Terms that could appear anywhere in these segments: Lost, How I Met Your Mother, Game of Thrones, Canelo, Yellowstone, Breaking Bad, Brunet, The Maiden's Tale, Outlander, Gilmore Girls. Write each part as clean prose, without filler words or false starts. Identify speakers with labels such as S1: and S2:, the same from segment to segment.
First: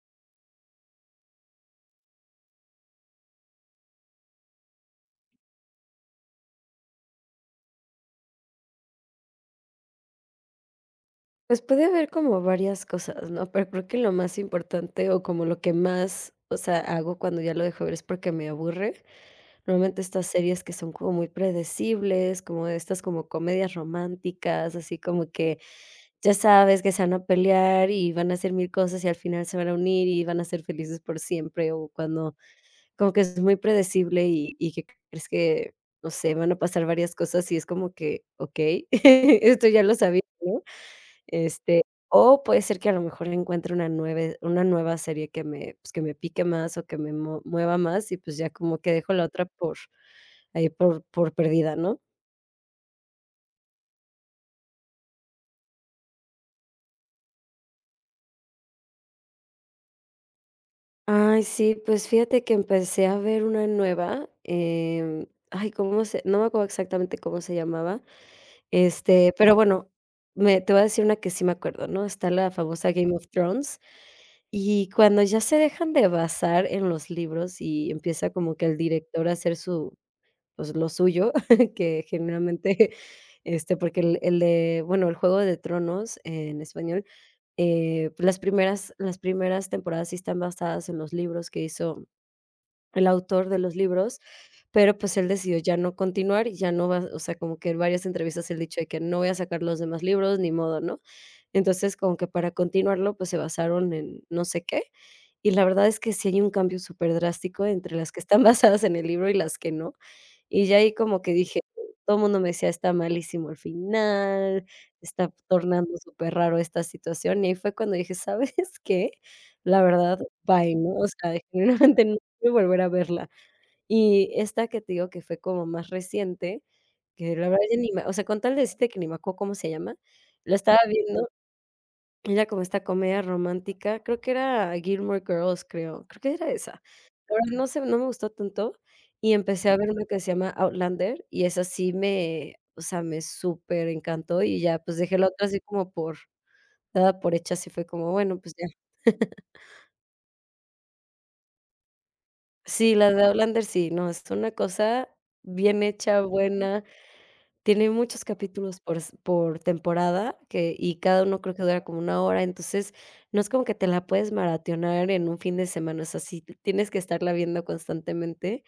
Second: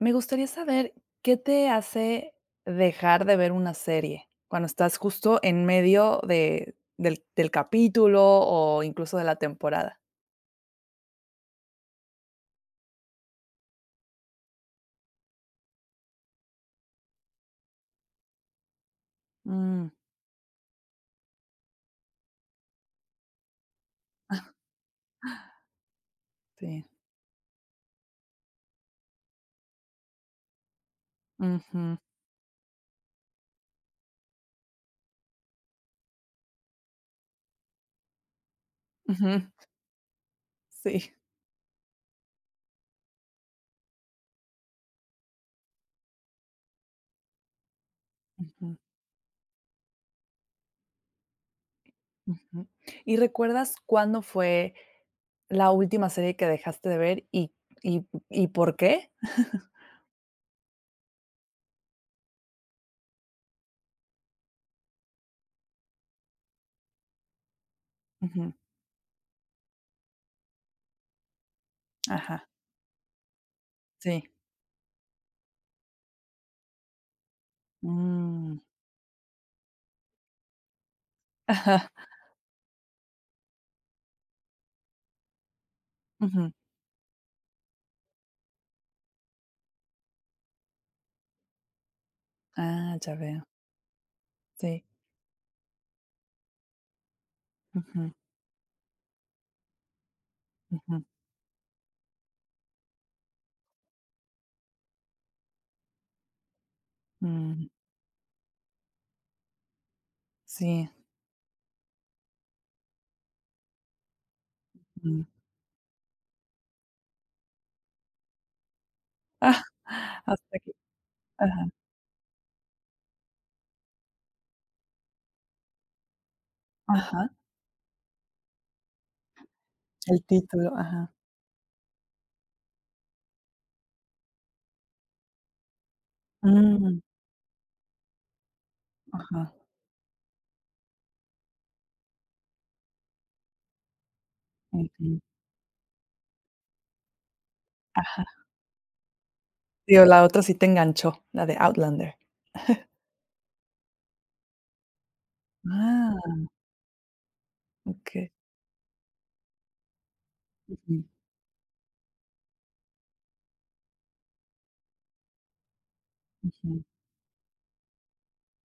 S1: Me gustaría saber qué te hace dejar de ver una serie cuando estás justo en medio de del del capítulo o incluso de la temporada.
S2: Pues puede haber como varias cosas, ¿no? Pero creo que lo más importante o como lo que más, o sea, hago cuando ya lo dejo ver es porque me aburre.
S1: Mm,
S2: Normalmente estas series que son como muy predecibles, como estas como comedias románticas, así como que ya sabes
S1: sí.
S2: que se van a pelear y van a hacer mil cosas y al final se van a unir y van a ser felices por siempre o
S1: Ujú,
S2: cuando como que es muy predecible y que crees que, no sé, van a pasar varias cosas y es como que, ok,
S1: ujú,
S2: esto ya lo sabía, ¿no?
S1: sí.
S2: Este, o puede ser que a lo mejor encuentre una nueva serie que me, pues, que me pique más o que me mo mueva más y, pues, ya
S1: Ujú,
S2: como que dejo la otra por ahí por perdida, ¿no?
S1: ujú. ¿Y recuerdas cuándo fue la última serie que dejaste de ver y por qué?
S2: Ay, sí, pues, fíjate que empecé a ver una nueva, ay, ¿cómo se? No me acuerdo exactamente cómo se llamaba,
S1: Ujú,
S2: pero bueno, me te voy a decir una que sí me acuerdo, ¿no? Está
S1: ajá,
S2: la famosa Game of Thrones,
S1: sí.
S2: y cuando ya se dejan de basar en los libros y empieza como
S1: Mm,
S2: que el director a hacer su pues, lo suyo,
S1: ajá,
S2: que generalmente, porque el de, bueno, el Juego de Tronos
S1: ujú.
S2: en español, pues, las primeras temporadas sí están basadas en los libros que hizo
S1: Ah,
S2: el
S1: ya veo.
S2: autor de los libros,
S1: Sí.
S2: pero, pues, él decidió ya no continuar y ya no va o sea, como que en varias
S1: Ujú,
S2: entrevistas él ha dicho de que no voy a sacar los demás libros, ni modo, ¿no?
S1: ujú,
S2: Entonces, como que para continuarlo, pues, se basaron en no sé qué, y la verdad es que sí hay un cambio superdrástico
S1: mm,
S2: entre las que están basadas en el libro y las que no. Y ya
S1: sí,
S2: ahí como que dije, todo el mundo me decía: "Está malísimo el final,
S1: mm.
S2: está tornando súper raro esta situación", y ahí fue cuando dije: "¿Sabes qué?
S1: Ah,
S2: La verdad,
S1: hasta aquí.
S2: bye", ¿no? O sea,
S1: Ajá,
S2: genuinamente no quiero volver a verla. Y esta que te digo que fue como más reciente,
S1: ajá,
S2: que la verdad ya ni me o sea, con tal de decirte que ni me acuerdo cómo se llama,
S1: el
S2: la
S1: título,
S2: estaba
S1: ajá.
S2: viendo era como esta comedia romántica, creo que era Gilmore Girls, creo que era esa.
S1: Mm,
S2: La verdad no sé, no me gustó tanto, y
S1: ajá,
S2: empecé a ver una que se llama Outlander, y esa sí o sea, me súper encantó y ya, pues, dejé
S1: ujú,
S2: la otra así como por dada por hecha, así fue como, bueno,
S1: ajá.
S2: pues ya.
S1: Sí, o la otra sí te enganchó, la de Outlander.
S2: Sí, la de Outlander sí, no, es una cosa bien hecha,
S1: Ah,
S2: buena. Tiene muchos
S1: okey,
S2: capítulos por temporada que y
S1: ujú,
S2: cada uno creo que dura como una hora, entonces, no es como que te la puedes maratonear en un fin de semana, o sea, sí t
S1: ujú.
S2: tienes que estarla viendo constantemente.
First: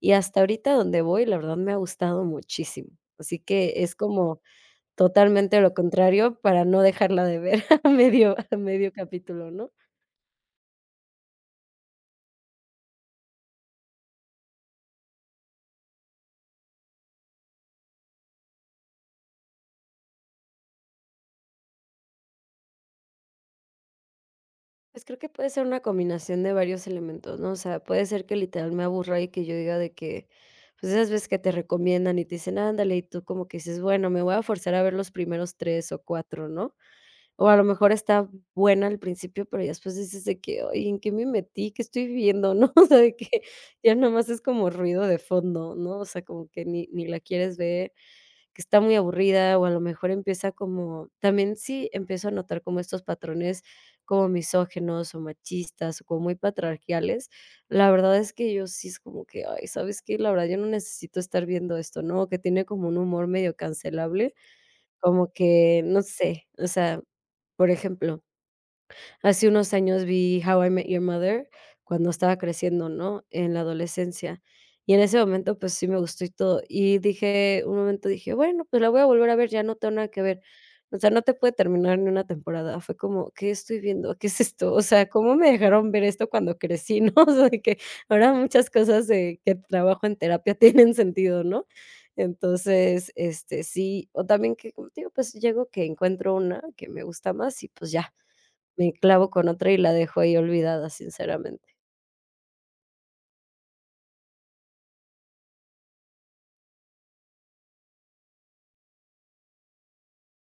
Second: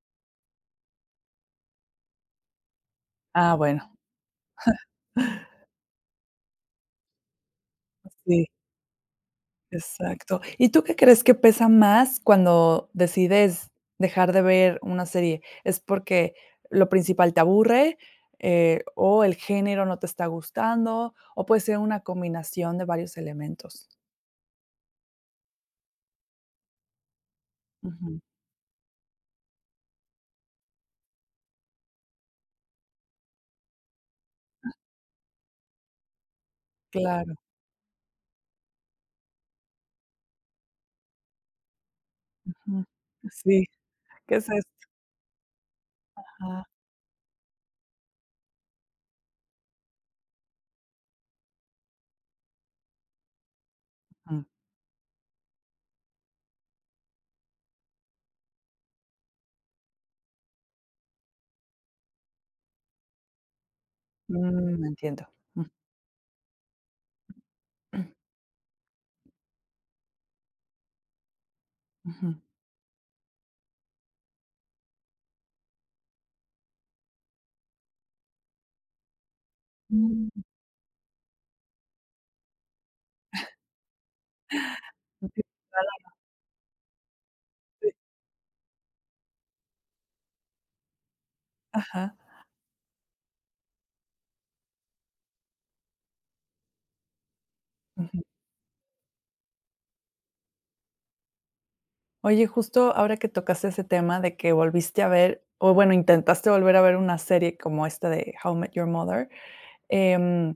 S2: Y hasta ahorita donde voy, la verdad me ha gustado muchísimo. Así
S1: Ah,
S2: que
S1: bueno.
S2: es como totalmente lo contrario para no dejarla de ver a medio
S1: Sí,
S2: a medio capítulo, ¿no?
S1: exacto. ¿Y tú qué crees que pesa más cuando decides dejar de ver una serie? ¿Es porque lo principal te aburre, o el género no te está gustando, o puede ser una combinación de varios elementos?
S2: Pues creo que puede ser una combinación de varios elementos, ¿no? O sea, puede
S1: Ujú,
S2: ser que literal me aburra y que yo diga de que, pues esas veces que te recomiendan y te dicen, ándale, y tú como que dices, bueno, me voy a forzar a ver los primeros tres o cuatro, ¿no?
S1: claro.
S2: O a lo mejor está buena al principio, pero ya después dices de que, oye, ¿en qué me metí? ¿Qué estoy viendo? ¿No?
S1: Mm,
S2: O sea, de que
S1: sí,
S2: ya nomás
S1: ¿qué
S2: es
S1: es esto?
S2: como ruido de fondo, ¿no? O sea, como que
S1: Ah,
S2: ni la quieres ver que está muy aburrida o a lo mejor empieza como también sí empiezo a notar como estos patrones como
S1: mm,
S2: misógenos o machistas o como muy patriarcales, la verdad es que yo sí es como que, ay, ¿sabes qué? La verdad yo no necesito estar viendo esto, ¿no? Que tiene como un humor medio cancelable,
S1: mm, entiendo.
S2: como
S1: Mm,
S2: que, no sé, o sea, por ejemplo, hace unos años vi How I Met Your Mother cuando
S1: ujú.
S2: estaba creciendo, ¿no? En la adolescencia. Y en ese momento, pues sí me gustó y todo. Y dije, un momento dije, bueno, pues la voy a volver a ver, ya no tengo nada que
S1: Mm,
S2: ver. O sea, no te puede terminar ni una temporada. Fue como, ¿qué estoy viendo? ¿Qué es esto? O sea, ¿cómo me
S1: entiendo.
S2: dejaron ver esto cuando crecí, no? O sea, de que ahora muchas cosas de que trabajo en terapia tienen sentido, ¿no?
S1: Ajá,
S2: Entonces, sí, o también que, como te digo, pues llego que encuentro una que me gusta más y pues ya,
S1: ujú.
S2: me clavo con otra y la dejo ahí olvidada, sinceramente.
S1: Oye, justo ahora que tocaste ese tema de que volviste a ver, o bueno, intentaste volver a ver una serie como esta de How I Met Your Mother, em,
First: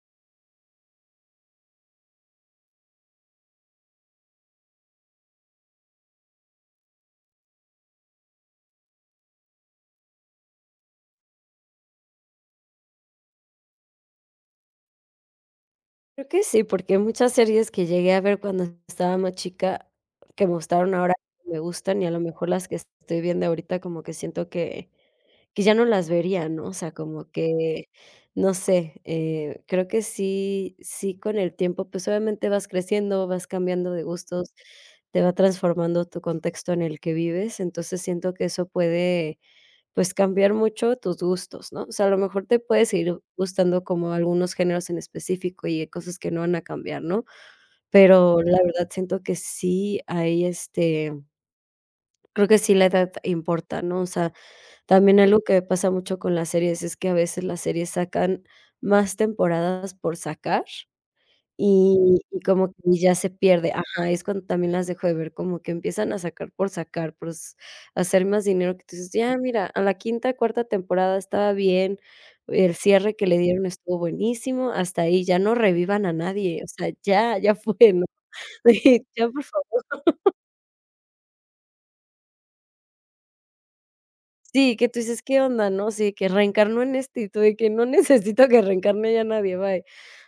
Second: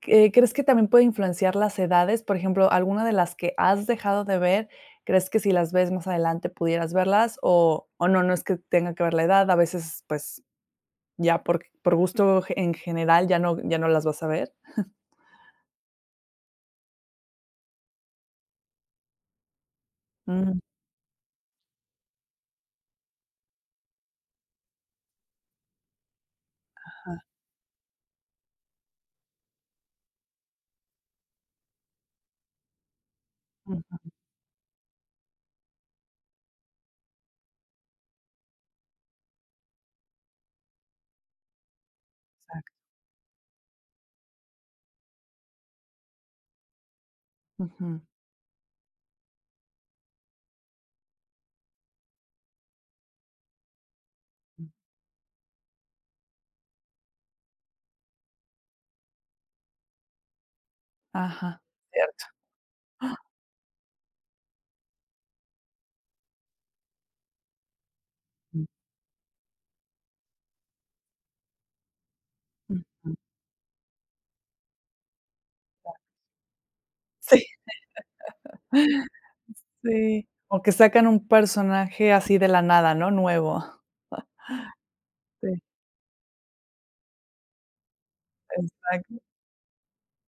S1: ¿qué crees que también puede influenciar las edades? Por ejemplo, ¿alguna de las que has dejado de ver, crees que si las ves más adelante pudieras verlas? O no, no es que tenga que ver la edad, a veces, pues, ya por gusto en general ya no las vas a ver.
S2: Creo que sí, porque muchas series que llegué a ver cuando estaba más chica, que me
S1: Mm,
S2: gustaron ahora, me gustan, y a lo mejor las que estoy viendo ahorita como que siento que ya no las vería, ¿no? O sea,
S1: ajá,
S2: como que, no sé, creo que sí con el tiempo, pues, obviamente vas creciendo, vas cambiando
S1: ujú,
S2: de gustos, te va transformando tu contexto en el que vives, entonces siento que eso puede pues, cambiar mucho tus gustos, ¿no? O sea, a lo mejor te puede seguir gustando como algunos géneros en específico y hay cosas que no van a cambiar, ¿no?
S1: ujú,
S2: Pero la verdad siento que sí hay, creo que sí la edad importa, ¿no? O sea,
S1: ujú.
S2: también algo que pasa mucho con las series es que a veces las series sacan más temporadas por sacar
S1: Ajá,
S2: y
S1: cierto.
S2: y como que ya se pierde ajá, es cuando también las dejo de ver, como que empiezan a sacar por sacar, por s hacer más dinero, que tú dices: "Ya, mira, a la quinta, cuarta temporada estaba bien, el
S1: Ujú.
S2: cierre que le dieron estuvo buenísimo, hasta ahí, ya no revivan a nadie, o sea, ya,
S1: Sí,
S2: ya fue, ¿no?" Sí, ya, por fa.
S1: sí, o que sacan un personaje así de la nada, ¿no? Nuevo.
S2: Sí, que tú dices: "¿Qué
S1: Sí,
S2: onda?", ¿no? Sí, que reencarnó en este, y tú de que: "No necesito que reencarne
S1: exacto,
S2: ya nadie, bye".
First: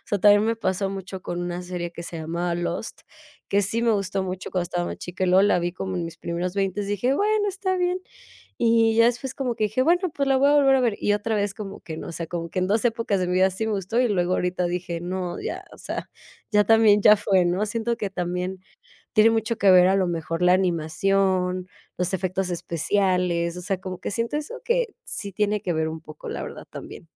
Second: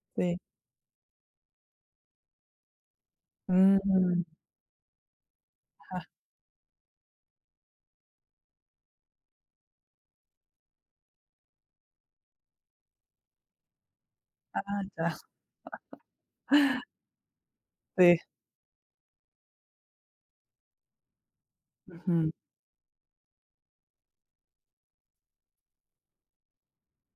S2: O sea,
S1: sí.
S2: también me pasó mucho con una serie que se llamaba Lost, que sí me
S1: Mm,
S2: gustó mucho cuando estaba más chica, y luego la vi como
S1: ajá,
S2: en mis primeros 20, dije: "Bueno, está bien". Y ya después como que dije: "Bueno, pues la voy a volver a ver", y otra vez como que no, o sea, como que en 2 épocas de mi vida sí me gustó, y luego ahorita dije:
S1: ya,
S2: "No, ya, o sea, ya también ya fue", ¿no? Siento que
S1: sí,
S2: también tiene mucho que ver a lo mejor la animación, los efectos especiales, o sea, como que siento eso que sí tiene que ver un poco, la verdad, también.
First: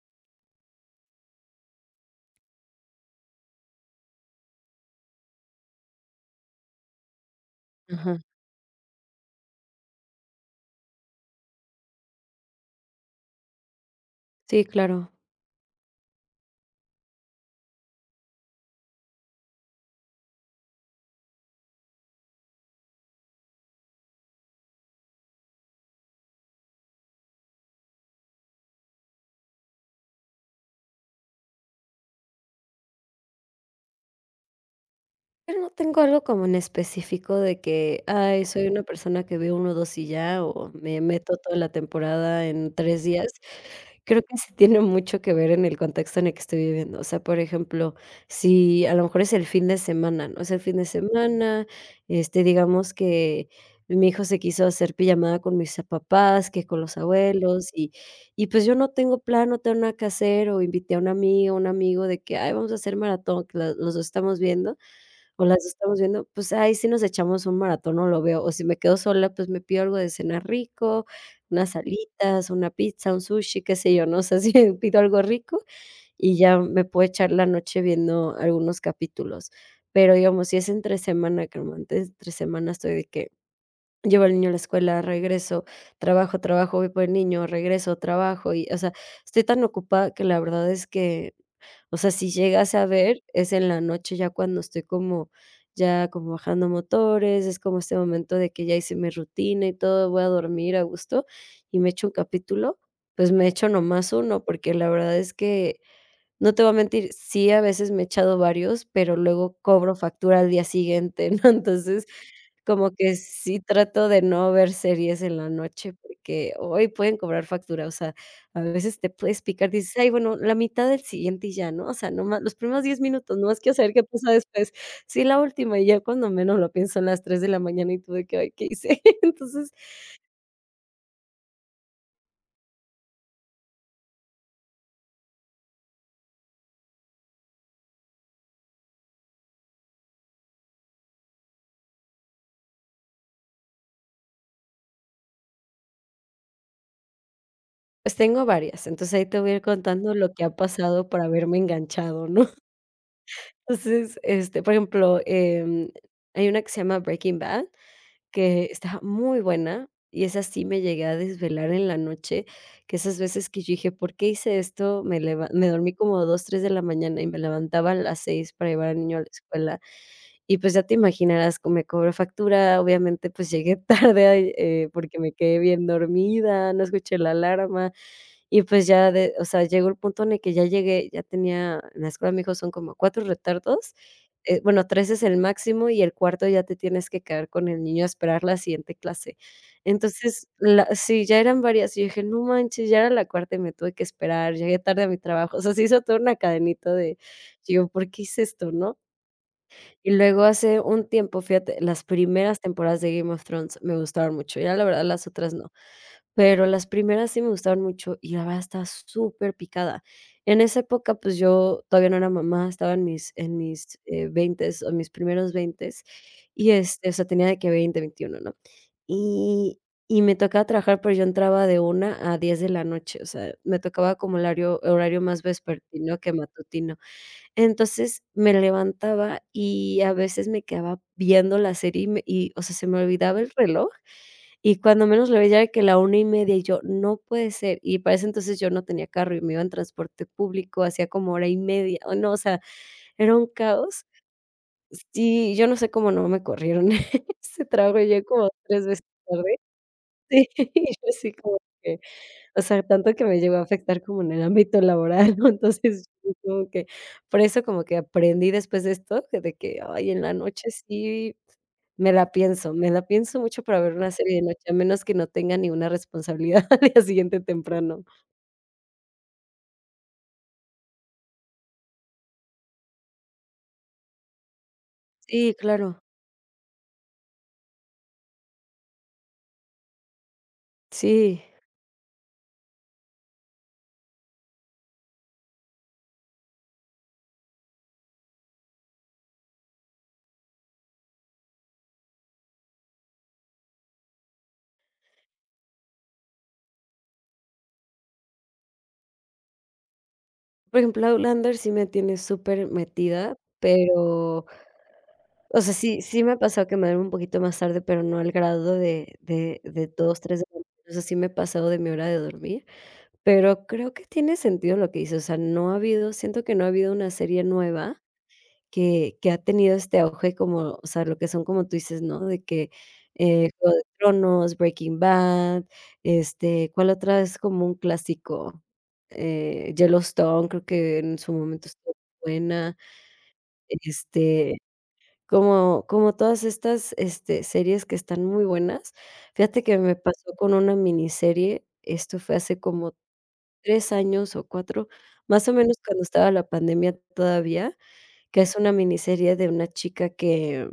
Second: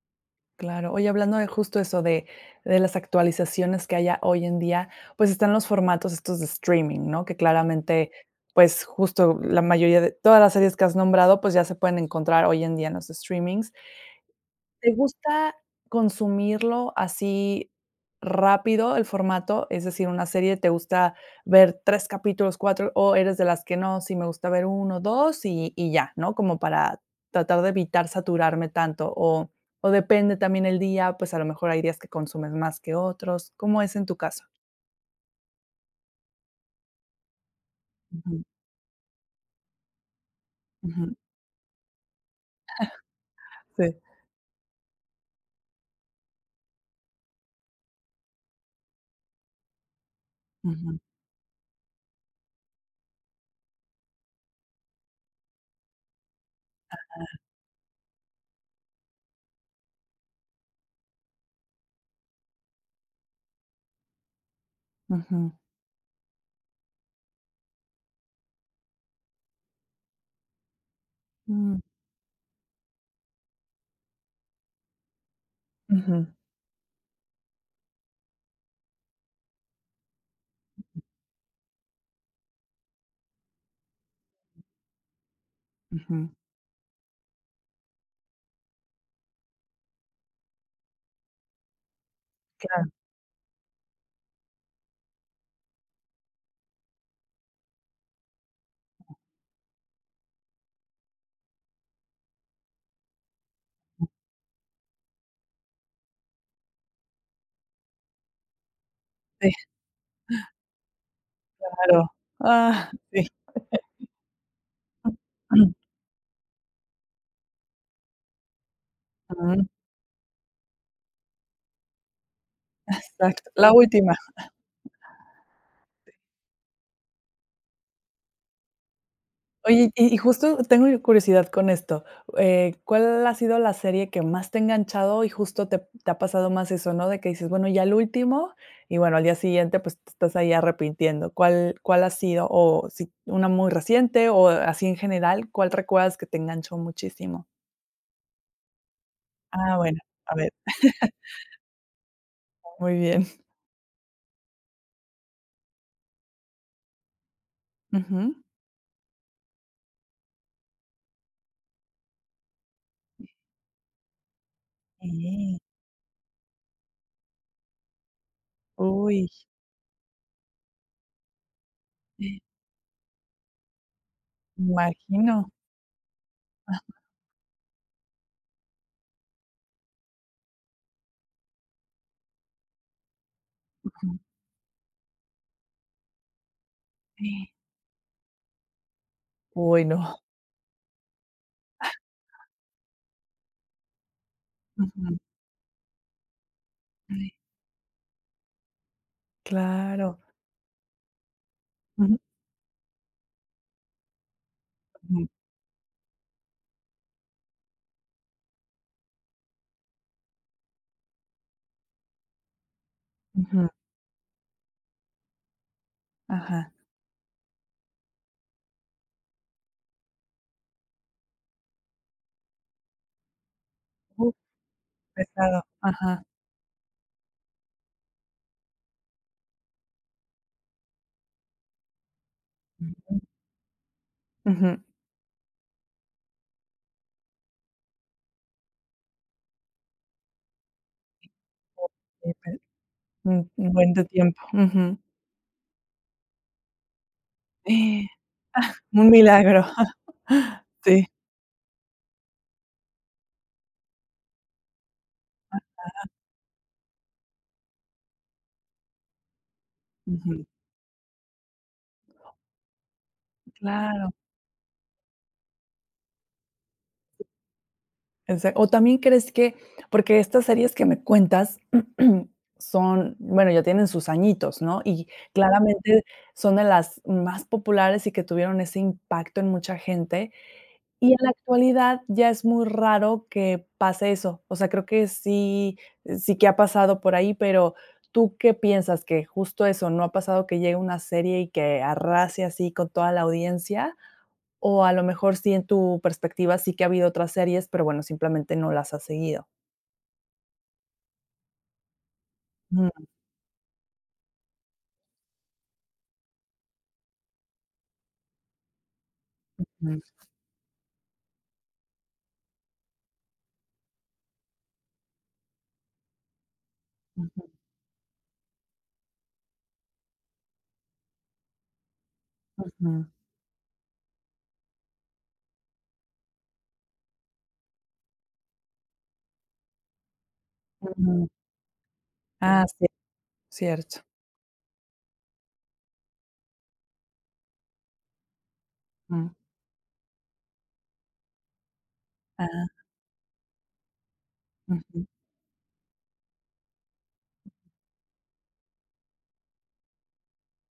S1: claro. Oye, hablando de justo eso de las actualizaciones que haya hoy en día, pues, están los formatos estos de streaming, ¿no? Que claramente,
S2: Ajá.
S1: pues, justo la mayoría de todas las series que has nombrado, pues, ya se pueden encontrar hoy en día en los streamings.
S2: Sí,
S1: ¿Te
S2: claro.
S1: gusta consumirlo así rápido el formato? Es decir, una serie, ¿te gusta ver 3 capítulos, 4, o eres de las que no? Sí, me gusta ver uno, 2 y ya, ¿no? Como para tratar de evitar saturarme tanto, o depende también el día, pues, a lo mejor hay días que consumes más que otros, ¿cómo es en tu caso?
S2: Pero no tengo algo como en específico de que,
S1: Ujú,
S2: ay, soy una persona que ve uno 2 y ya, o me
S1: ujú,
S2: meto toda la temporada en 3 días.
S1: sí,
S2: Creo que sí tiene mucho que ver en el contexto en el que estoy viviendo. O sea, por ejemplo, si a lo mejor es el fin de semana, ¿no? Es el fin de
S1: ujú,
S2: semana, digamos que mi hijo se quiso hacer pijamada con mis papás, que con los abuelos, y pues yo no tengo plan, no tengo nada que hacer, o invité a un amigo de que: "Ay, vamos a hacer maratón", que la los 2 estamos viendo. O
S1: ujú,
S2: las 2 estamos viendo, pues, ahí sí nos echamos un maratón o lo veo, o si me quedo sola, pues, me pido algo de cenar rico, unas
S1: mm,
S2: alitas, una pizza, un sushi, qué sé yo, ¿no? sé sea, sí pido algo rico
S1: ujú,
S2: y ya me puedo echar la noche viendo algunos capítulos. Pero, digamos, si es entre semana, que normalmente entre semana estoy de que llevo al niño a la escuela, regreso,
S1: ujú,
S2: trabajo, trabajo, voy por el niño, regreso, trabajo y, o sea, estoy tan ocupada que la verdad es que o sea, si llegas a
S1: claro,
S2: ver, es en la noche ya cuando estoy como ya como bajando motores, es como este momento de que ya hice mi rutina y todo, voy a dormir a gusto y me echo un capítulo, pues me echo nomás uno, porque la verdad es que no te voy a mentir, sí, a veces me he echado varios, pero
S1: sí,
S2: luego cobro factura al día siguiente, ¿no? Entonces,
S1: claro,
S2: como
S1: ah,
S2: que
S1: sí.
S2: sí trato de no ver series en la noche, porque hoy pueden cobrar factura, o sea, a veces te puedes picar, dices: "Ay, bueno, la mitad del siguiente y ya", ¿no? O sea, no más, los primeros 10 minutos, no
S1: Exacto,
S2: nomás
S1: la
S2: quiero saber qué
S1: última.
S2: pasa después. Sí, la última, y ya cuando menos lo pienso, en las 3 de la mañana y tú de que: "Ay, ¿qué hice?". Entonces,
S1: Oye, y justo tengo curiosidad con esto, ¿cuál ha sido la serie que más te ha enganchado y justo te ha pasado más eso, no? De que dices, bueno, ya el último, y bueno, al día siguiente, pues, te estás ahí arrepintiendo, ¿cuál ha sido? O si una muy reciente, o así en general, ¿cuál recuerdas que te enganchó muchísimo?
S2: pues tengo varias, entonces ahí te voy a ir
S1: Ah, bueno,
S2: contando lo
S1: a
S2: que
S1: ver,
S2: ha pasado para haberme enganchado, ¿no?
S1: muy bien.
S2: Entonces, por ejemplo, hay una que se llama Breaking Bad,
S1: Ujú.
S2: que está muy buena, y esa sí me llegué a desvelar en la noche, que esas veces que yo dije: "¿Por qué hice esto?". Me leva
S1: Sí.
S2: me dormí como 2, 3 de la mañana y me levantaba a las 6 para llevar al niño a la
S1: Uy,
S2: escuela. Y, pues, ya te imaginarás, co me cobró
S1: sí,
S2: factura, obviamente, pues, llegué tarde,
S1: me
S2: porque me
S1: imagino.
S2: quedé bien dormida, no escuché la alarma. Y pues ya de o sea, llegó el punto en el que ya llegué, ya tenía en la escuela me dijo: "Son como 4 retardos,
S1: Ujú.
S2: bueno, 3 es el máximo y el cuarto ya te tienes que quedar con el niño a esperar la siguiente clase".
S1: Uy, no.
S2: Entonces, la sí, ya eran varias, y yo dije: "No manches", ya era la cuarta y me tuve que esperar, llegué tarde a
S1: Ujú.
S2: mi trabajo, o sea, se hizo toda una cadenita de, digo: "¿Por qué hice esto?", ¿no? Y
S1: Claro.
S2: luego hace un tiempo, fíjate, las
S1: Ujú,
S2: primeras temporadas de Game of Thrones me gustaron mucho, ya la verdad las
S1: ujú,
S2: otras no, pero las primeras sí me gustaron mucho y la verdad estaba súper picada. En esa época, pues, yo todavía no era mamá, estaba en mis en
S1: ujú.
S2: mis, veintes o mis primeros veintes, y,
S1: Ajá.
S2: o sea, tenía de que 20, 21, ¿no? Y y me tocaba trabajar, pero yo entraba de 1 a 10 de la noche, o sea, me tocaba como
S1: Uf,
S2: horario más
S1: pesado.
S2: vespertino
S1: Ajá.
S2: que matutino. Entonces, me levantaba y a veces me quedaba viendo la serie y me y, o sea, se me
S1: Ujú.
S2: olvidaba el reloj, y
S1: Ujú.
S2: cuando menos lo veía ya era que la 1:30 y yo: "No puede ser", y para ese entonces yo no tenía carro y me iba en transporte público, hacía como hora y media, o no,
S1: Okey,
S2: o
S1: pe
S2: sea, era
S1: un
S2: un
S1: un buen de
S2: caos.
S1: tiempo. Ujú.
S2: Sí, yo no sé cómo no me corrieron ese trabajo,
S1: Eh,
S2: llegué como 3 veces
S1: Un
S2: tarde.
S1: milagro.
S2: Sí, y
S1: Sí.
S2: yo así como que, o sea, tanto que me llegó a afectar como en el ámbito laboral, ¿no? Entonces, yo como que por eso como que aprendí después de esto, que de que, ay, en la
S1: Ujú.
S2: noche sí me la pienso mucho para ver una
S1: Claro.
S2: serie de noche, a menos que no tenga ninguna responsabilidad al día siguiente temprano.
S1: Exac O también crees que porque estas series que me cuentas son, bueno, ya tienen sus añitos, ¿no? Y
S2: Sí, claro,
S1: claramente son de las más populares y que tuvieron ese impacto en mucha gente. Y en la
S2: sí.
S1: actualidad ya es muy raro que pase eso. O sea, creo que sí, sí que ha pasado por ahí, pero, ¿tú qué piensas? ¿Que justo eso, no ha pasado que llegue una serie y que arrase así con toda la audiencia? O a lo mejor sí, en tu perspectiva, sí que ha habido otras series, pero bueno, simplemente no las has seguido.
S2: Por ejemplo, Outlander sí me tiene súper
S1: Ujú,
S2: metida, pero o sea, sí me ha pasado que me duermo un poquito más tarde, pero no al grado de
S1: ujú,
S2: 2, 3, de la mañana, o sea, sí me he pasado de mi hora de dormir, pero creo que tiene sentido lo que dices, o sea, no ha habido siento que no ha habido una serie nueva que ha tenido este auge como, o sea, lo que son, como tú dices, ¿no? De que,
S1: ujú,
S2: Juego de Tronos, Breaking Bad, ¿cuál otra es como un clásico? Yellowstone, creo que en
S1: ujú.
S2: su momento estuvo
S1: Ah,
S2: buena,
S1: sí, cierto.
S2: este, como todas estas, series que están muy buenas.
S1: Mm,
S2: Fíjate que me pasó con una miniserie, esto fue hace
S1: ah,
S2: como 3 años o 4,
S1: ujú.
S2: más o menos cuando estaba la pandemia todavía, que es una miniserie de una chica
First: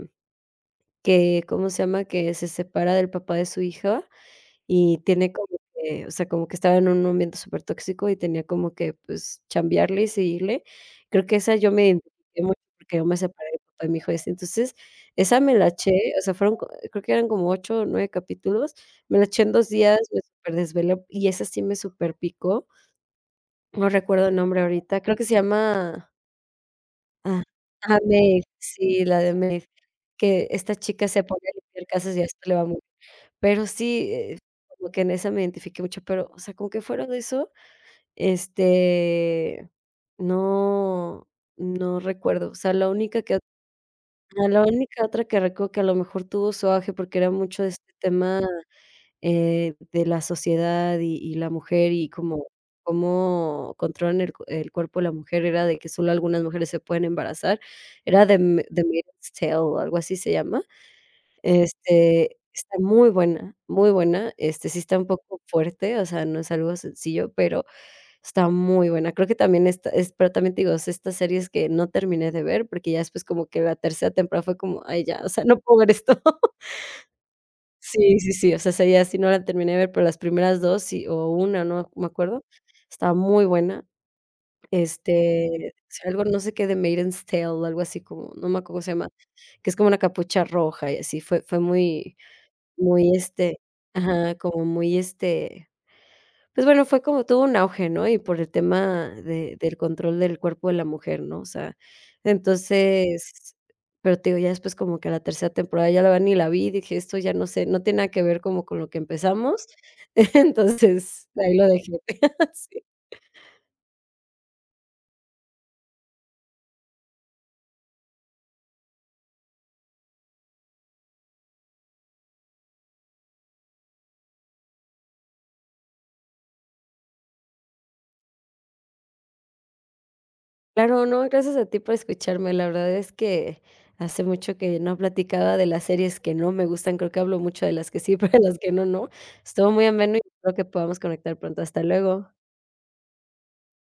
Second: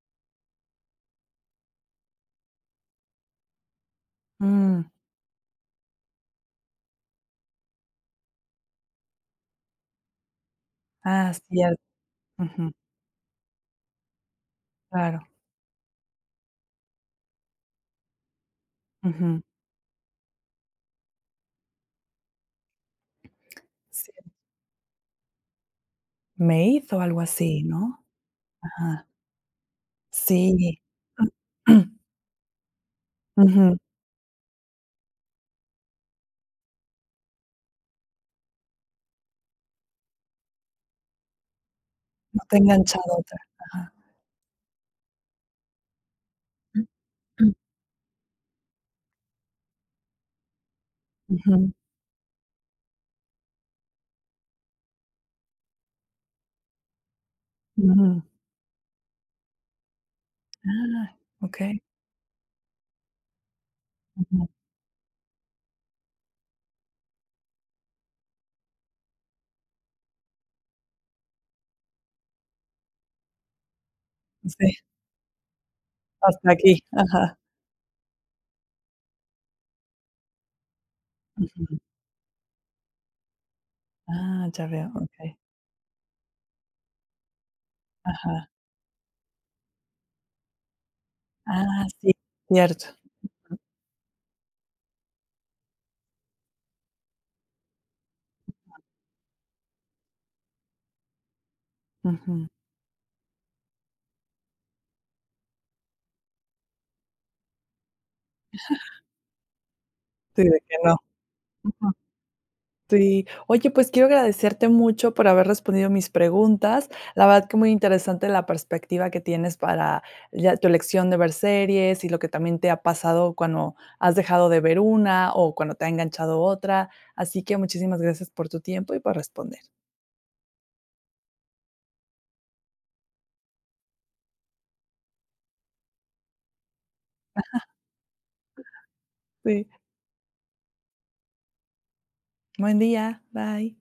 S2: que, ¿cómo se llama?, que se separa del papá de su hija
S1: Mm,
S2: y tiene como que, o sea, como que estaba en un ambiente supertóxico y tenía como que, pues, chambearle y seguirle. Creo
S1: ah,
S2: que esa yo
S1: cierto.
S2: me identifiqué mucho
S1: Ujú,
S2: porque yo me separé del papá de mi hijo y así. Entonces,
S1: claro.
S2: esa me la eché, o sea, fueron co creo que eran como 8 o 9 capítulos, me la
S1: Ujú,
S2: eché en 2 días, me superdesvelé y esa sí me superpicó. No recuerdo
S1: sí.
S2: el nombre ahorita, creo que se llama.
S1: Me hizo algo
S2: Ah,
S1: así,
S2: ajá,
S1: ¿no?
S2: Maeve, sí,
S1: Ajá,
S2: la de Maeve, que esta
S1: sí.
S2: chica se pone a limpiar casas y a esto le va muy, pero
S1: Ujú,
S2: sí, como que en esa me identifiqué mucho, pero, o sea, como que fuera de eso, este, no no
S1: no
S2: recuerdo, o
S1: te ha
S2: sea, la
S1: enganchado
S2: única que
S1: otra. Ajá.
S2: ajá, la única otra que recuerdo que a lo mejor tuvo su auge porque era mucho de este tema, de la sociedad y la
S1: Ujú,
S2: mujer, y como cómo controlan el cuerpo de la mujer, era de que solo algunas mujeres se pueden embarazar.
S1: ujú.
S2: Era de Ma The Maiden's Tale, o algo así se llama.
S1: Ah, okey.
S2: Está muy buena, muy buena.
S1: Ujú.
S2: Sí está un poco fuerte, o sea, no es algo sencillo, pero está muy buena. Creo que también esta es, pero también te digo, es estas series que no terminé de ver, porque ya después como que la tercera temporada fue
S1: Sí,
S2: como: "Ay, ya, o sea, no puedo ver esto".
S1: hasta aquí. Ajá.
S2: Sí, sí, sí, o sea, esa ya sí no la terminé de ver, pero las primeras 2 sí, o una,
S1: Ujú.
S2: no me acuerdo, estaba muy buena.
S1: Ah, ya veo, okey.
S2: Si algo no sé qué de Maiden's Tale, o algo así como, no
S1: Ajá.
S2: me acuerdo cómo se llama, que es como una capucha roja y así, fue
S1: Ah, sí,
S2: muy
S1: cierto.
S2: muy, ajá, como muy, pues bueno, fue como tuvo un auge, ¿no? Y por el tema de del control del cuerpo de la mujer, ¿no? O sea,
S1: Ujú.
S2: entonces, pero te digo, ya después como que la tercera temporada ya la verdad ni la vi, dije: "Esto ya no sé, no tiene nada que ver como con lo que empezamos".
S1: Sí, de que no.
S2: Entonces, ahí lo dejé. Sí.
S1: Sí. Oye, pues quiero agradecerte mucho por haber respondido mis preguntas. La verdad que muy interesante la perspectiva que tienes para ya tu elección de ver series y lo que también te ha pasado cuando has dejado de ver una o cuando te ha enganchado otra. Así que muchísimas gracias por tu tiempo y por responder.
S2: Claro, no, gracias a ti por escucharme. La verdad es que hace mucho que no platicaba de las series que no me gustan, creo que hablo mucho de las que sí, pero de las que no, no.
S1: Sí.
S2: Estuvo muy ameno y espero que podamos conectar pronto. Hasta luego.
S1: Buen día. Bye.